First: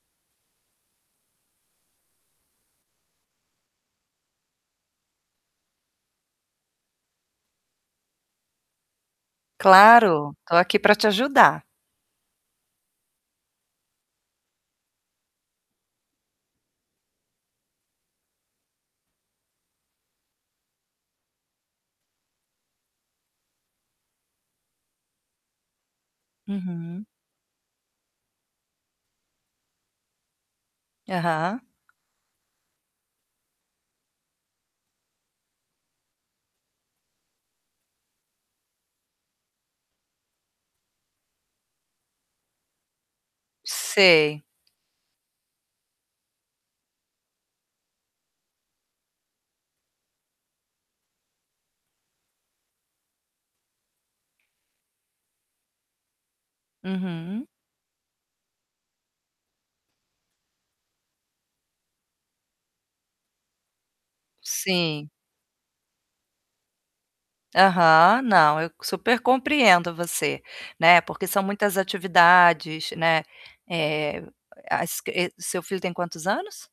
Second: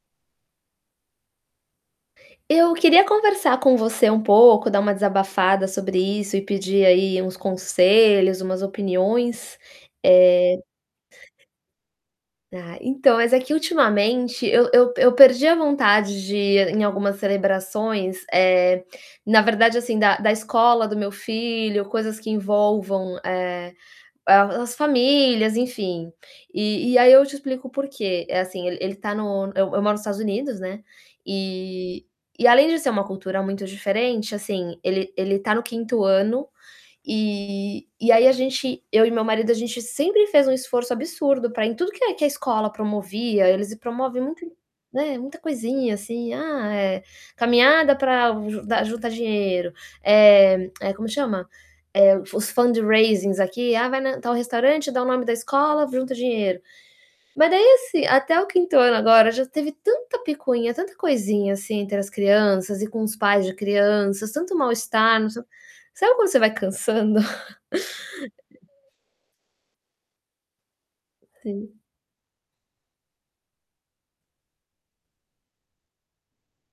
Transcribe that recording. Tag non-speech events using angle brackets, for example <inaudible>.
Eu queria conversar com você um pouco, dar uma desabafada sobre isso e pedir, aí, uns conselhos, umas opiniões, Claro, estou eh aqui para te ajudar. Ah, então, mas é que ultimamente eu eu eu perdi a vontade de ir em algumas celebrações, eh, na verdade, assim, da da escola do meu filho, coisas que envolvam, eh, as famílias, enfim. E e Uhum. aí eu te explico o porquê. É assim, ele ele está no eu eu moro no Estados Unidos, né, Aham. e e além de ser uma cultura muito diferente, assim, ele ele está no 5º ano, e e aí a gente eu e meu marido, a gente sempre fez um esforço absurdo para em tudo que é que a escola promovia. Eles promovem Sei. muita né, muita coisinha assim, ah, é, caminhada pra ju juntar dinheiro, eh, <clicks tongue> como chama? Eh, Os fundraising aqui ah, vai tal restaurante, dar o nome da escola, junta dinheiro. Uhum. Mas aí, assim, até o 5º ano agora já teve tanta picuinha, tanta coisinha, assim, entre as crianças e com os pais de crianças, tanto Sim. mal-estar. Sabe, quando você vai cansando? Aham, não, eu <chuckles> super compreendo você, né, porque são muitas Sim. atividades, né, eh, a esq seu filho tem quantos anos?